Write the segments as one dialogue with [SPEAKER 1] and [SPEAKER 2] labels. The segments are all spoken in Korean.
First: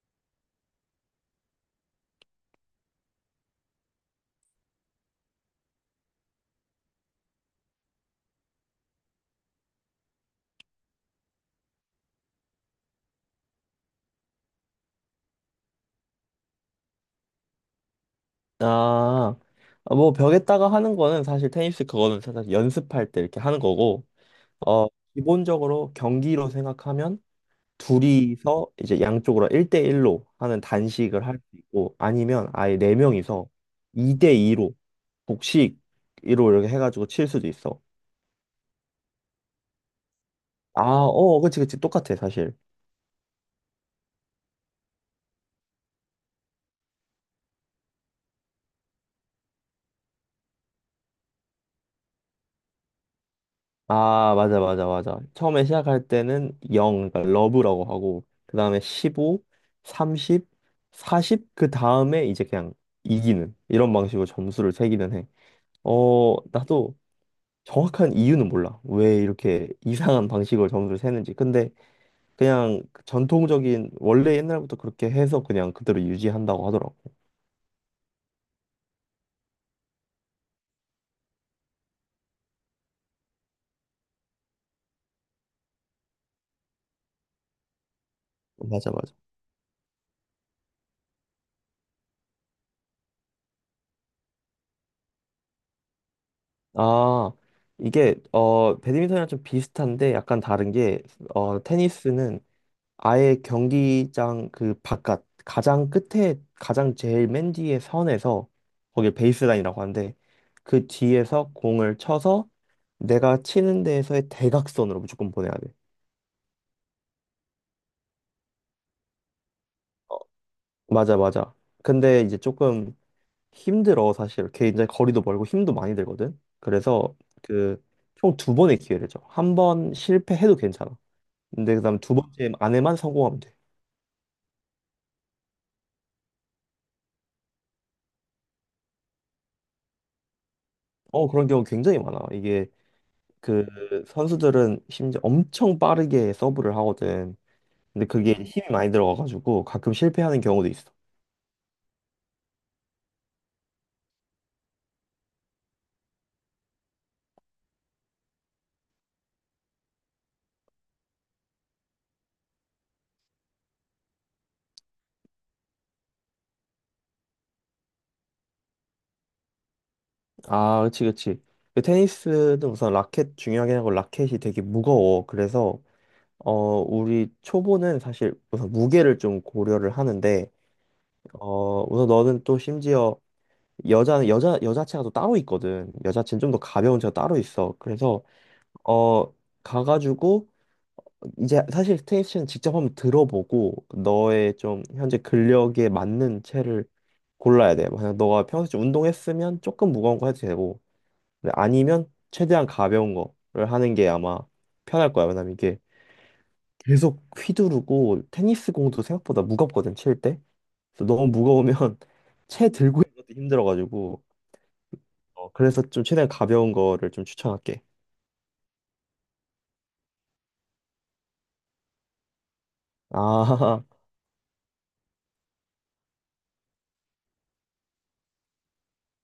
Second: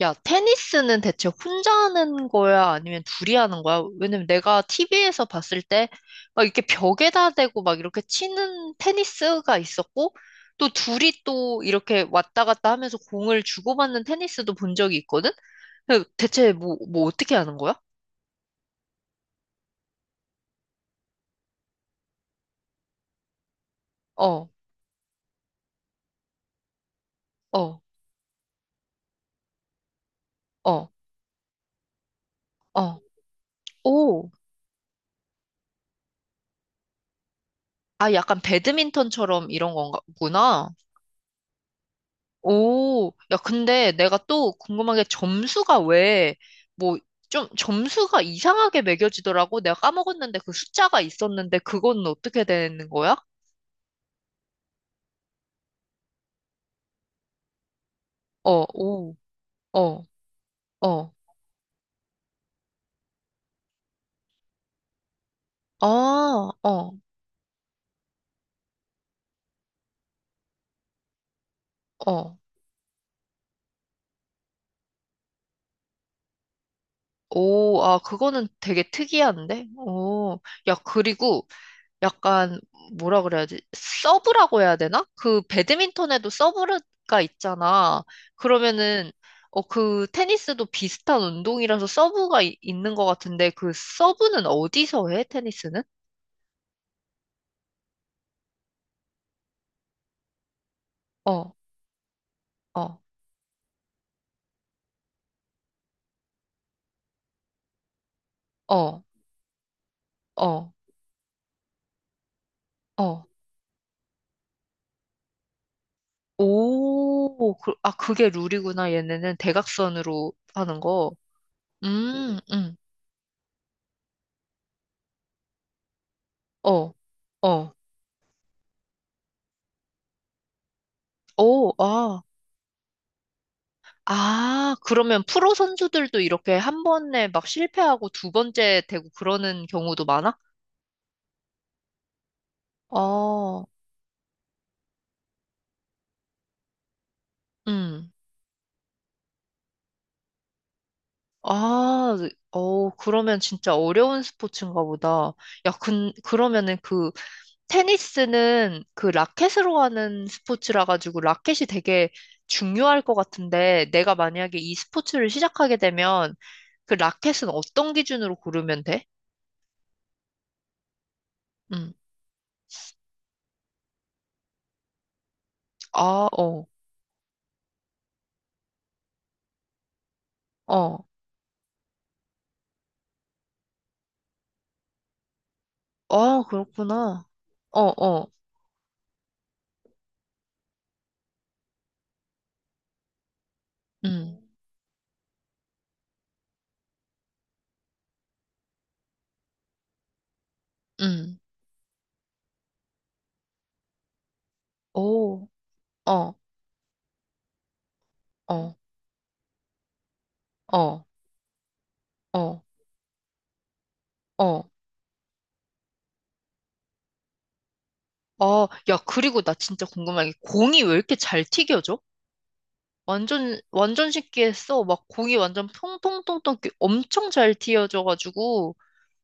[SPEAKER 1] 야, 테니스는 대체 혼자 하는 거야? 아니면 둘이 하는 거야? 왜냐면 내가 TV에서 봤을 때 막 이렇게 벽에다 대고 막 이렇게 치는 테니스가 있었고 또 둘이 또 이렇게 왔다 갔다 하면서 공을 주고받는 테니스도 본 적이 있거든? 근데 대체 뭐 어떻게 하는 거야?
[SPEAKER 2] 아, 아, 뭐 벽에다가 하는 거는 사실 테니스 그거는 사실 연습할 때 이렇게 하는 거고,
[SPEAKER 1] 어,
[SPEAKER 2] 어, 기본적으로 경기로 생각하면
[SPEAKER 1] 어,
[SPEAKER 2] 둘이서 이제 양쪽으로 1대1로 하는
[SPEAKER 1] 어,
[SPEAKER 2] 단식을 할 수 있고, 아니면 아예
[SPEAKER 1] 어.
[SPEAKER 2] 네명이서
[SPEAKER 1] 오.
[SPEAKER 2] 2대2로 복식으로 이렇게 해가지고 칠 수도 있어.
[SPEAKER 1] 아, 약간 배드민턴처럼 이런 건가, 구나.
[SPEAKER 2] 아, 그치, 그치. 똑같아, 사실.
[SPEAKER 1] 오, 야, 근데 내가 또 궁금한 게 점수가 왜, 뭐, 좀 점수가 이상하게 매겨지더라고. 내가 까먹었는데 그 숫자가 있었는데 그건 어떻게 되는 거야?
[SPEAKER 2] 아, 맞아, 맞아, 맞아. 처음에 시작할 때는 0, 그러니까 러브라고 하고, 그
[SPEAKER 1] 어,
[SPEAKER 2] 다음에
[SPEAKER 1] 오,
[SPEAKER 2] 15,
[SPEAKER 1] 어,
[SPEAKER 2] 30,
[SPEAKER 1] 어,
[SPEAKER 2] 40, 그 다음에 이제 그냥 이기는, 이런 방식으로 점수를 세기는 해.
[SPEAKER 1] 아, 어,
[SPEAKER 2] 나도 정확한 이유는 몰라. 왜 이렇게 이상한 방식으로 점수를 세는지. 근데
[SPEAKER 1] 어.
[SPEAKER 2] 그냥 그 전통적인, 원래 옛날부터 그렇게 해서 그냥 그대로 유지한다고 하더라고.
[SPEAKER 1] 오, 아, 그거는 되게 특이한데? 오, 야, 그리고 약간 뭐라 그래야지? 서브라고 해야 되나? 그 배드민턴에도 서브가 있잖아.
[SPEAKER 2] 맞아,
[SPEAKER 1] 그러면은
[SPEAKER 2] 맞아.
[SPEAKER 1] 어, 그 테니스도 비슷한 운동이라서 있는 것 같은데 그 서브는 어디서 해? 테니스는?
[SPEAKER 2] 아, 이게, 배드민턴이랑 좀 비슷한데 약간 다른 게,
[SPEAKER 1] 어,
[SPEAKER 2] 테니스는
[SPEAKER 1] 어,
[SPEAKER 2] 아예 경기장 그 바깥 가장 끝에 가장 제일 맨 뒤에 선에서
[SPEAKER 1] 어,
[SPEAKER 2] 거기 베이스라인이라고 하는데
[SPEAKER 1] 어,
[SPEAKER 2] 그 뒤에서 공을 쳐서
[SPEAKER 1] 어.
[SPEAKER 2] 내가 치는 데에서의 대각선으로 무조건 보내야 돼.
[SPEAKER 1] 오, 그, 아, 그게 룰이구나. 얘네는 대각선으로 하는 거.
[SPEAKER 2] 맞아 맞아. 근데 이제
[SPEAKER 1] 음, 음,
[SPEAKER 2] 조금 힘들어 사실. 굉장히 거리도 멀고 힘도 많이 들거든.
[SPEAKER 1] 어,
[SPEAKER 2] 그래서
[SPEAKER 1] 어.
[SPEAKER 2] 그 총 두 번의 기회를 줘. 한 번 실패해도 괜찮아.
[SPEAKER 1] 오,
[SPEAKER 2] 근데 그다음 두
[SPEAKER 1] 아.
[SPEAKER 2] 번째 안에만 성공하면 돼.
[SPEAKER 1] 아, 그러면 프로 선수들도 이렇게 한 번에 막 실패하고 두 번째 되고 그러는 경우도 많아?
[SPEAKER 2] 그런 경우 굉장히 많아. 이게 그
[SPEAKER 1] 어,
[SPEAKER 2] 선수들은 심지어 엄청 빠르게 서브를 하거든. 근데
[SPEAKER 1] 음.
[SPEAKER 2] 그게 힘이 많이 들어가가지고 가끔 실패하는 경우도 있어.
[SPEAKER 1] 아, 어, 그러면 진짜 어려운 스포츠인가 보다. 야, 그러면은 그, 테니스는 그 라켓으로 하는 스포츠라 가지고 라켓이 되게 중요할 것 같은데, 내가 만약에 이 스포츠를 시작하게 되면 그 라켓은 어떤 기준으로 고르면 돼?
[SPEAKER 2] 아, 그치, 그치. 그
[SPEAKER 1] 음.
[SPEAKER 2] 테니스는 우선 라켓 중요하긴 하고 라켓이 되게 무거워. 그래서
[SPEAKER 1] 아,
[SPEAKER 2] 어
[SPEAKER 1] 어,
[SPEAKER 2] 우리 초보는 사실 우선 무게를 좀 고려를 하는데
[SPEAKER 1] 어.
[SPEAKER 2] 우선 너는 또 심지어 여자는 여자체가 또 따로 있거든. 여자체는
[SPEAKER 1] 아,
[SPEAKER 2] 좀 더 가벼운 체가
[SPEAKER 1] 그렇구나.
[SPEAKER 2] 따로 있어. 그래서
[SPEAKER 1] 어어.
[SPEAKER 2] 어 가가지고 이제 사실 스테이션 직접 한번 들어보고
[SPEAKER 1] 음,
[SPEAKER 2] 너의 좀 현재 근력에 맞는 채를 골라야 돼. 만약 너가 평소에 좀 운동했으면 조금 무거운 거 해도 되고
[SPEAKER 1] 음,
[SPEAKER 2] 근데 아니면 최대한 가벼운 거를 하는 게 아마 편할 거야.
[SPEAKER 1] 오,
[SPEAKER 2] 왜냐면 이게
[SPEAKER 1] 어,
[SPEAKER 2] 계속 휘두르고 테니스
[SPEAKER 1] 어,
[SPEAKER 2] 공도 생각보다 무겁거든 칠 때.
[SPEAKER 1] 어,
[SPEAKER 2] 그래서 너무 무거우면
[SPEAKER 1] 어,
[SPEAKER 2] 채 들고 있는 것도 힘들어가지고
[SPEAKER 1] 어,
[SPEAKER 2] 그래서 좀 최대한 가벼운 거를 좀 추천할게.
[SPEAKER 1] 어, 야, 그리고 나 진짜 궁금한 게 공이 왜 이렇게 잘 튀겨져? 완전,
[SPEAKER 2] 아
[SPEAKER 1] 완전 쉽게 했어. 막 공이 완전 통통통통 이렇게 엄청 잘 튀어져가지고,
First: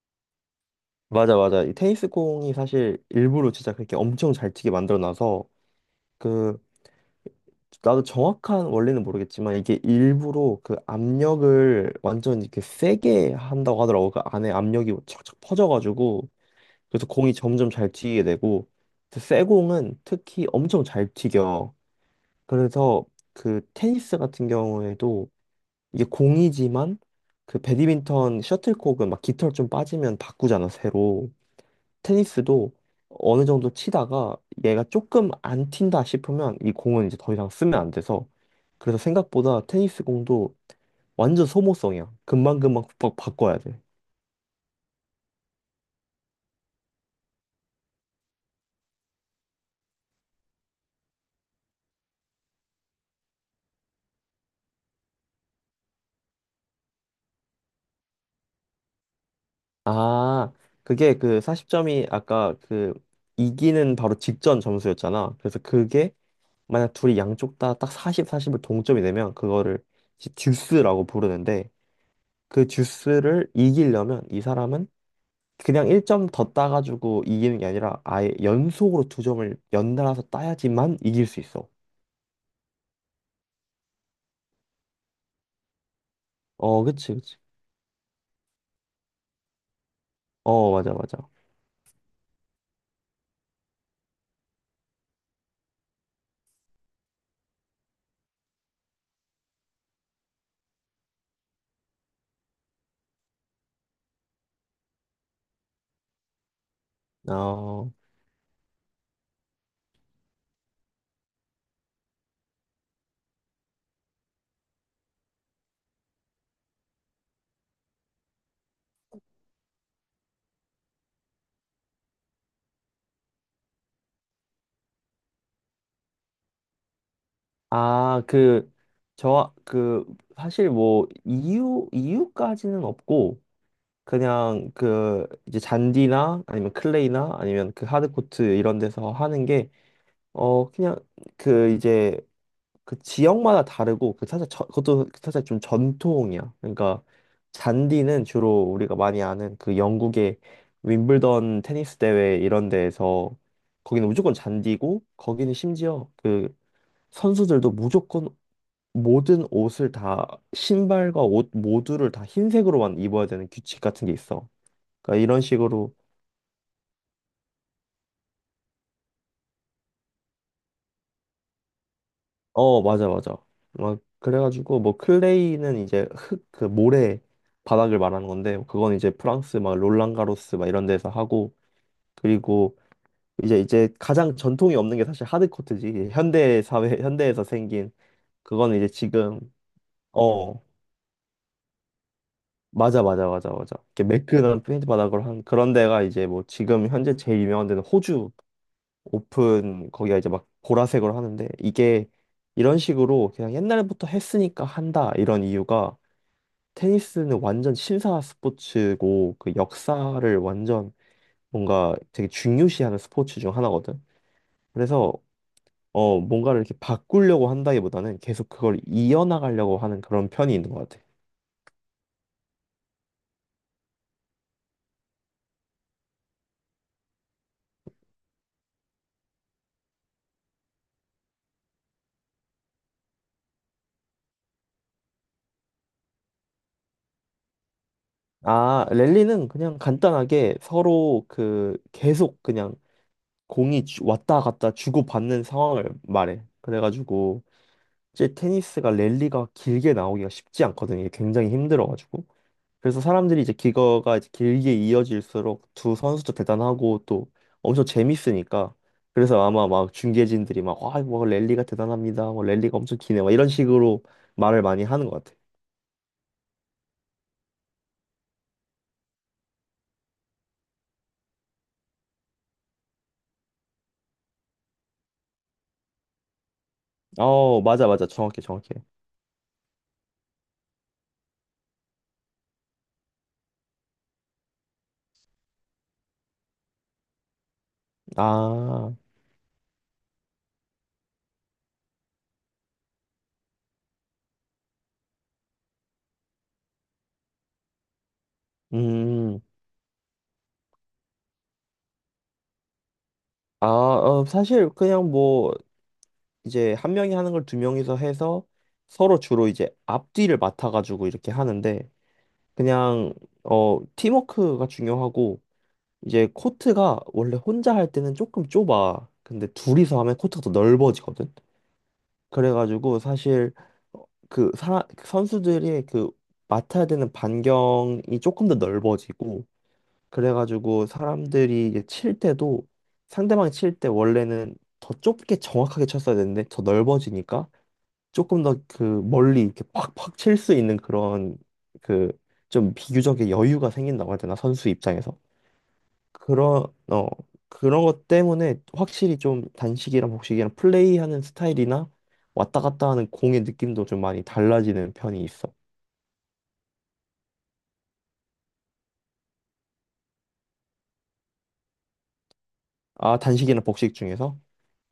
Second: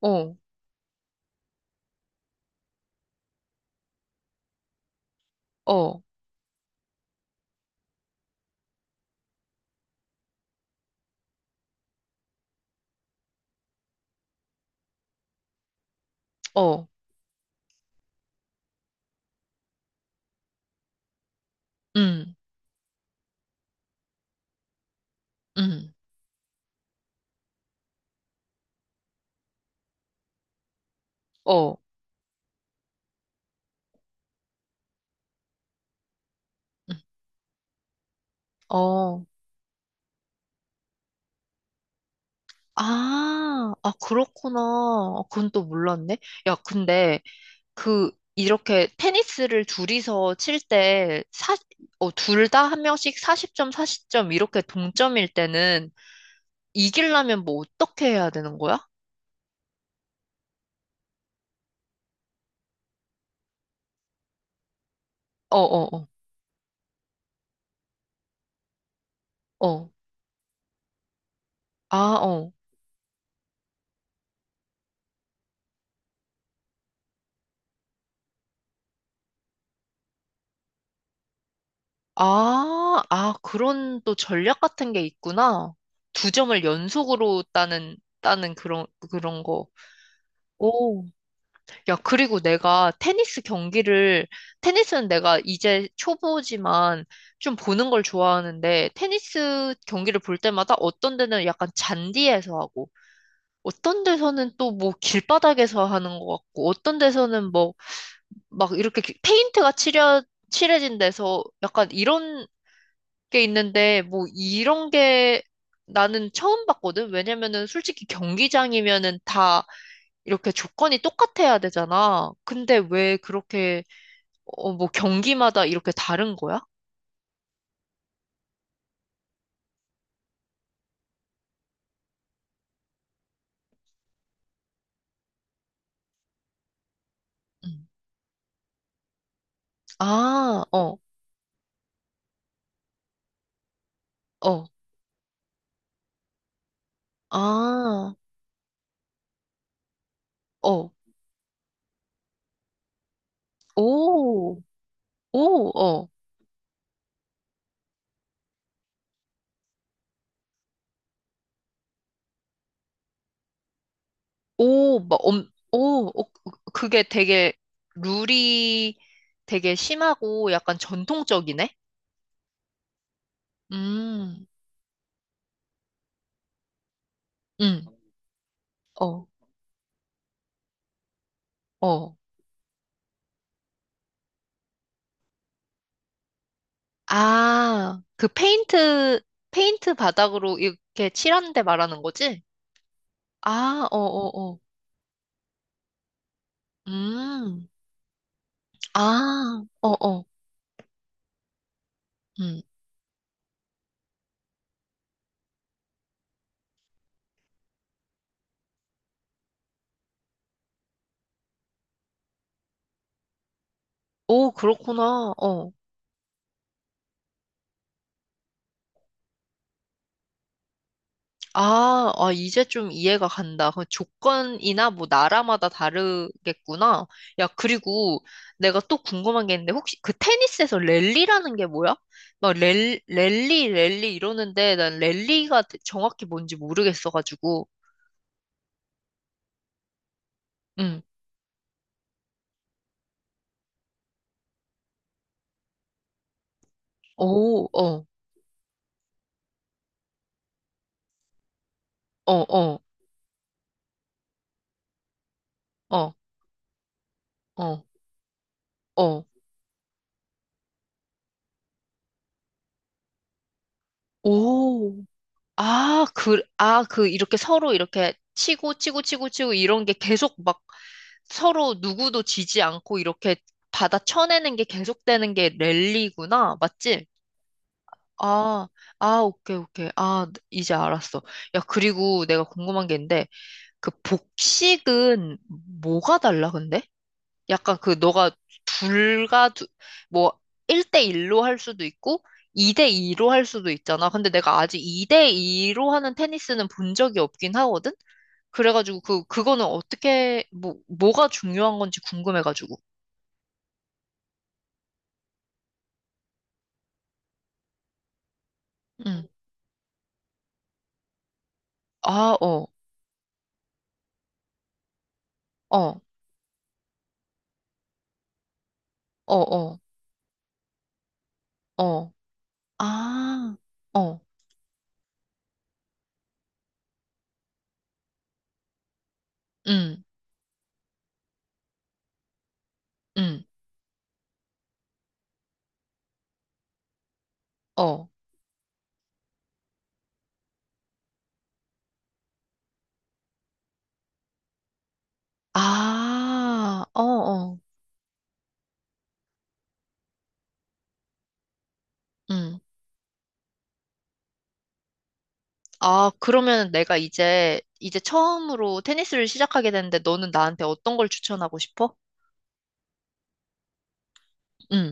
[SPEAKER 1] 어,
[SPEAKER 2] 맞아 맞아 이 테니스 공이 사실 일부러 진짜 그렇게 엄청 잘 튀게 만들어 놔서
[SPEAKER 1] 어,
[SPEAKER 2] 그 나도 정확한 원리는 모르겠지만 이게 일부러 그 압력을 완전 이렇게 세게 한다고 하더라고. 그 안에 압력이 착착 퍼져가지고
[SPEAKER 1] 어,
[SPEAKER 2] 그래서 공이 점점 잘 튀게 되고 그래서 세 공은 특히 엄청 잘 튀겨.
[SPEAKER 1] 음,
[SPEAKER 2] 그래서 그 테니스 같은 경우에도
[SPEAKER 1] 음,
[SPEAKER 2] 이게 공이지만 그 배드민턴 셔틀콕은 막 깃털 좀 빠지면 바꾸잖아 새로.
[SPEAKER 1] 어,
[SPEAKER 2] 테니스도 어느 정도 치다가 얘가 조금 안 튄다 싶으면 이
[SPEAKER 1] 음,
[SPEAKER 2] 공은 이제 더 이상 쓰면 안 돼서 그래서
[SPEAKER 1] 어.
[SPEAKER 2] 생각보다 테니스 공도 완전 소모성이야. 금방금방 바꿔야
[SPEAKER 1] 아,
[SPEAKER 2] 돼.
[SPEAKER 1] 아, 그렇구나. 아, 그건 또 몰랐네. 야, 근데 그, 이렇게 테니스를 둘이서 칠 때, 사, 어, 둘 다 한 명씩 40점, 40점 이렇게 동점일 때는 이기려면 뭐 어떻게 해야 되는 거야?
[SPEAKER 2] 아, 그게 그 40점이 아까 그 이기는 바로 직전 점수였잖아.
[SPEAKER 1] 어,
[SPEAKER 2] 그래서
[SPEAKER 1] 어,
[SPEAKER 2] 그게 만약 둘이 양쪽 다 딱 40, 40을 동점이 되면
[SPEAKER 1] 어,
[SPEAKER 2] 그거를
[SPEAKER 1] 어.
[SPEAKER 2] 이제 듀스라고 부르는데
[SPEAKER 1] 아, 어.
[SPEAKER 2] 그 듀스를 이기려면 이 사람은 그냥 1점 더 따가지고 이기는 게 아니라 아예 연속으로 두 점을 연달아서 따야지만 이길 수 있어.
[SPEAKER 1] 아, 아, 그런 또 전략 같은 게 있구나. 두 점을
[SPEAKER 2] 그치, 그치.
[SPEAKER 1] 연속으로 따는 그런, 그런 거.
[SPEAKER 2] 맞아,
[SPEAKER 1] 오.
[SPEAKER 2] 맞아.
[SPEAKER 1] 야, 그리고 내가 테니스 경기를, 테니스는 내가 이제 초보지만 좀 보는 걸 좋아하는데, 테니스 경기를 볼 때마다 어떤 데는 약간 잔디에서 하고, 어떤 데서는 또 뭐 길바닥에서 하는 것 같고, 어떤 데서는 뭐
[SPEAKER 2] 어,
[SPEAKER 1] 막 이렇게 페인트가 칠해진 데서 약간 이런 게 있는데, 뭐 이런 게 나는 처음 봤거든? 왜냐면은 솔직히 경기장이면은 다 이렇게 조건이 똑같아야 되잖아. 근데 왜 그렇게, 어, 뭐 경기마다 이렇게 다른 거야?
[SPEAKER 2] 아, 그, 저, 그, 사실 뭐, 이유까지는 없고, 그냥 그, 이제 잔디나 아니면 클레이나 아니면 그
[SPEAKER 1] 음.
[SPEAKER 2] 하드코트 이런 데서 하는 게,
[SPEAKER 1] 아,
[SPEAKER 2] 그냥
[SPEAKER 1] 어,
[SPEAKER 2] 그 이제 그 지역마다 다르고 그 사실 저,
[SPEAKER 1] 어,
[SPEAKER 2] 그것도 사실 좀 전통이야. 그러니까
[SPEAKER 1] 아,
[SPEAKER 2] 잔디는 주로 우리가 많이 아는 그 영국의
[SPEAKER 1] 어,
[SPEAKER 2] 윈블던 테니스 대회 이런 데에서 거기는 무조건
[SPEAKER 1] 오,
[SPEAKER 2] 잔디고 거기는
[SPEAKER 1] 오, 어,
[SPEAKER 2] 심지어 그 선수들도 무조건 모든 옷을 다 신발과 옷 모두를 다 흰색으로만 입어야 되는 규칙 같은 게 있어.
[SPEAKER 1] 오, 막,
[SPEAKER 2] 그러니까 이런
[SPEAKER 1] 엄,
[SPEAKER 2] 식으로
[SPEAKER 1] 오, 어, 그게 되게 룰이 되게 심하고 약간 전통적이네?
[SPEAKER 2] 맞아, 맞아. 막,
[SPEAKER 1] 음,
[SPEAKER 2] 그래가지고, 뭐, 클레이는 이제 흙, 그 모래
[SPEAKER 1] 음,
[SPEAKER 2] 바닥을 말하는 건데, 그건 이제
[SPEAKER 1] 어,
[SPEAKER 2] 프랑스, 막, 롤랑가로스, 막, 이런 데서 하고,
[SPEAKER 1] 어.
[SPEAKER 2] 그리고 이제 가장 전통이 없는 게 사실 하드코트지. 이제 현대 사회, 현대에서 생긴,
[SPEAKER 1] 아, 그
[SPEAKER 2] 그거는 이제
[SPEAKER 1] 페인트,
[SPEAKER 2] 지금,
[SPEAKER 1] 페인트 바닥으로
[SPEAKER 2] 어,
[SPEAKER 1] 이렇게 칠하는 데 말하는 거지?
[SPEAKER 2] 맞아, 맞아, 맞아, 맞아.
[SPEAKER 1] 아, 어,
[SPEAKER 2] 이렇게
[SPEAKER 1] 어, 어.
[SPEAKER 2] 매끈한 페인트 바닥으로 한 그런 데가 이제 뭐, 지금 현재 제일 유명한
[SPEAKER 1] 음,
[SPEAKER 2] 데는 호주
[SPEAKER 1] 아,
[SPEAKER 2] 오픈, 거기가
[SPEAKER 1] 어어,
[SPEAKER 2] 이제 막, 보라색으로 하는데, 이게,
[SPEAKER 1] 음.
[SPEAKER 2] 이런 식으로 그냥 옛날부터 했으니까 한다, 이런 이유가, 테니스는 완전 신사 스포츠고 그 역사를 완전 뭔가 되게 중요시하는 스포츠 중 하나거든.
[SPEAKER 1] 오,
[SPEAKER 2] 그래서
[SPEAKER 1] 그렇구나, 어.
[SPEAKER 2] 뭔가를 이렇게 바꾸려고 한다기보다는 계속 그걸 이어나가려고 하는 그런 편이 있는 것 같아.
[SPEAKER 1] 아, 아, 이제 좀 이해가 간다. 그 조건이나 뭐 나라마다 다르겠구나. 야, 그리고 내가 또 궁금한 게 있는데, 혹시 그 테니스에서 랠리라는 게 뭐야? 막 랠리 이러는데 난 랠리가 정확히 뭔지 모르겠어가지고.
[SPEAKER 2] 아, 랠리는 그냥 간단하게
[SPEAKER 1] 음.
[SPEAKER 2] 서로 그 계속 그냥 공이 왔다 갔다 주고받는 상황을 말해. 그래가지고
[SPEAKER 1] 오, 어,
[SPEAKER 2] 이제 테니스가 랠리가 길게 나오기가 쉽지 않거든. 이게 굉장히 힘들어가지고.
[SPEAKER 1] 어, 어,
[SPEAKER 2] 그래서 사람들이 이제 기거가 이제 길게 이어질수록 두
[SPEAKER 1] 어,
[SPEAKER 2] 선수도 대단하고 또
[SPEAKER 1] 어,
[SPEAKER 2] 엄청 재밌으니까
[SPEAKER 1] 어.
[SPEAKER 2] 그래서 아마 막 중계진들이 막 와, 뭐 랠리가 대단합니다. 뭐 랠리가 엄청 기네. 막 이런 식으로 말을 많이
[SPEAKER 1] 오,
[SPEAKER 2] 하는 것 같아.
[SPEAKER 1] 아, 그, 아, 그, 이렇게 서로 이렇게 치고, 치고, 치고, 치고, 이런 게 계속 막 서로 누구도 지지 않고 이렇게 받아 쳐내는 게 계속되는 게 랠리구나. 맞지?
[SPEAKER 2] 맞아, 맞아. 정확해,
[SPEAKER 1] 아,
[SPEAKER 2] 정확해.
[SPEAKER 1] 아, 오케이, 오케이. 아, 이제 알았어. 야, 그리고 내가 궁금한 게 있는데, 그 복식은 뭐가 달라, 근데? 약간 그 너가
[SPEAKER 2] 아,
[SPEAKER 1] 둘과 두, 뭐 1대1로 할 수도 있고 2대2로 할 수도 있잖아. 근데 내가 아직 2대2로 하는 테니스는 본 적이 없긴 하거든? 그래가지고 그,
[SPEAKER 2] 음.
[SPEAKER 1] 그거는 어떻게, 뭐, 뭐가 중요한 건지 궁금해가지고.
[SPEAKER 2] 아, 사실 그냥 뭐 이제 한 명이 하는 걸 두 명이서 해서 서로
[SPEAKER 1] 응.
[SPEAKER 2] 주로 이제 앞뒤를 맡아가지고 이렇게 하는데
[SPEAKER 1] 아, 어,
[SPEAKER 2] 그냥 팀워크가 중요하고
[SPEAKER 1] 어,
[SPEAKER 2] 이제 코트가 원래 혼자 할 때는 조금 좁아.
[SPEAKER 1] 어,
[SPEAKER 2] 근데
[SPEAKER 1] 어,
[SPEAKER 2] 둘이서 하면 코트가 더 넓어지거든.
[SPEAKER 1] 어.
[SPEAKER 2] 그래가지고 사실
[SPEAKER 1] 아, 어,
[SPEAKER 2] 그 선수들이 그 맡아야 되는 반경이 조금 더 넓어지고
[SPEAKER 1] 응,
[SPEAKER 2] 그래가지고 사람들이 이제 칠 때도
[SPEAKER 1] 응,
[SPEAKER 2] 상대방이 칠 때 원래는 더 좁게 정확하게 쳤어야 되는데 더 넓어지니까
[SPEAKER 1] 어.
[SPEAKER 2] 조금 더 그 멀리 이렇게 팍팍 칠 수 있는 그런 그 좀 비교적인 여유가 생긴다고 해야 되나 선수 입장에서 그런
[SPEAKER 1] 아, 어,
[SPEAKER 2] 어
[SPEAKER 1] 어.
[SPEAKER 2] 그런 것 때문에 확실히 좀 단식이랑 복식이랑 플레이하는 스타일이나
[SPEAKER 1] 응.
[SPEAKER 2] 왔다 갔다 하는 공의 느낌도 좀 많이 달라지는 편이 있어.
[SPEAKER 1] 아, 그러면 내가 이제, 이제 처음으로 테니스를 시작하게 되는데 너는 나한테 어떤 걸 추천하고 싶어?
[SPEAKER 2] 아, 단식이나 복식 중에서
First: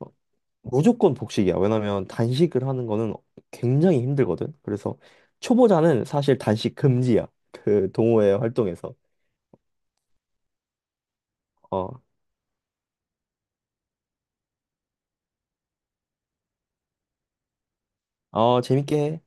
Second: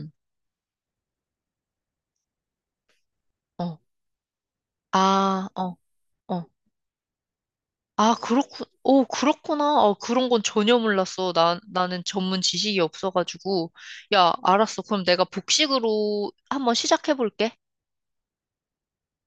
[SPEAKER 2] 어, 무조건 복식이야. 왜냐면 단식을 하는 거는
[SPEAKER 1] 어.
[SPEAKER 2] 굉장히 힘들거든. 그래서
[SPEAKER 1] 아, 어,
[SPEAKER 2] 초보자는 사실
[SPEAKER 1] 어.
[SPEAKER 2] 단식 금지야. 그
[SPEAKER 1] 아,
[SPEAKER 2] 동호회 활동에서.
[SPEAKER 1] 오, 그렇구나. 어, 그런 건 전혀 몰랐어. 나, 나는
[SPEAKER 2] 어,
[SPEAKER 1] 전문 지식이 없어가지고. 야, 알았어. 그럼 내가 복식으로 한번 시작해볼게.
[SPEAKER 2] 어, 재밌게 해.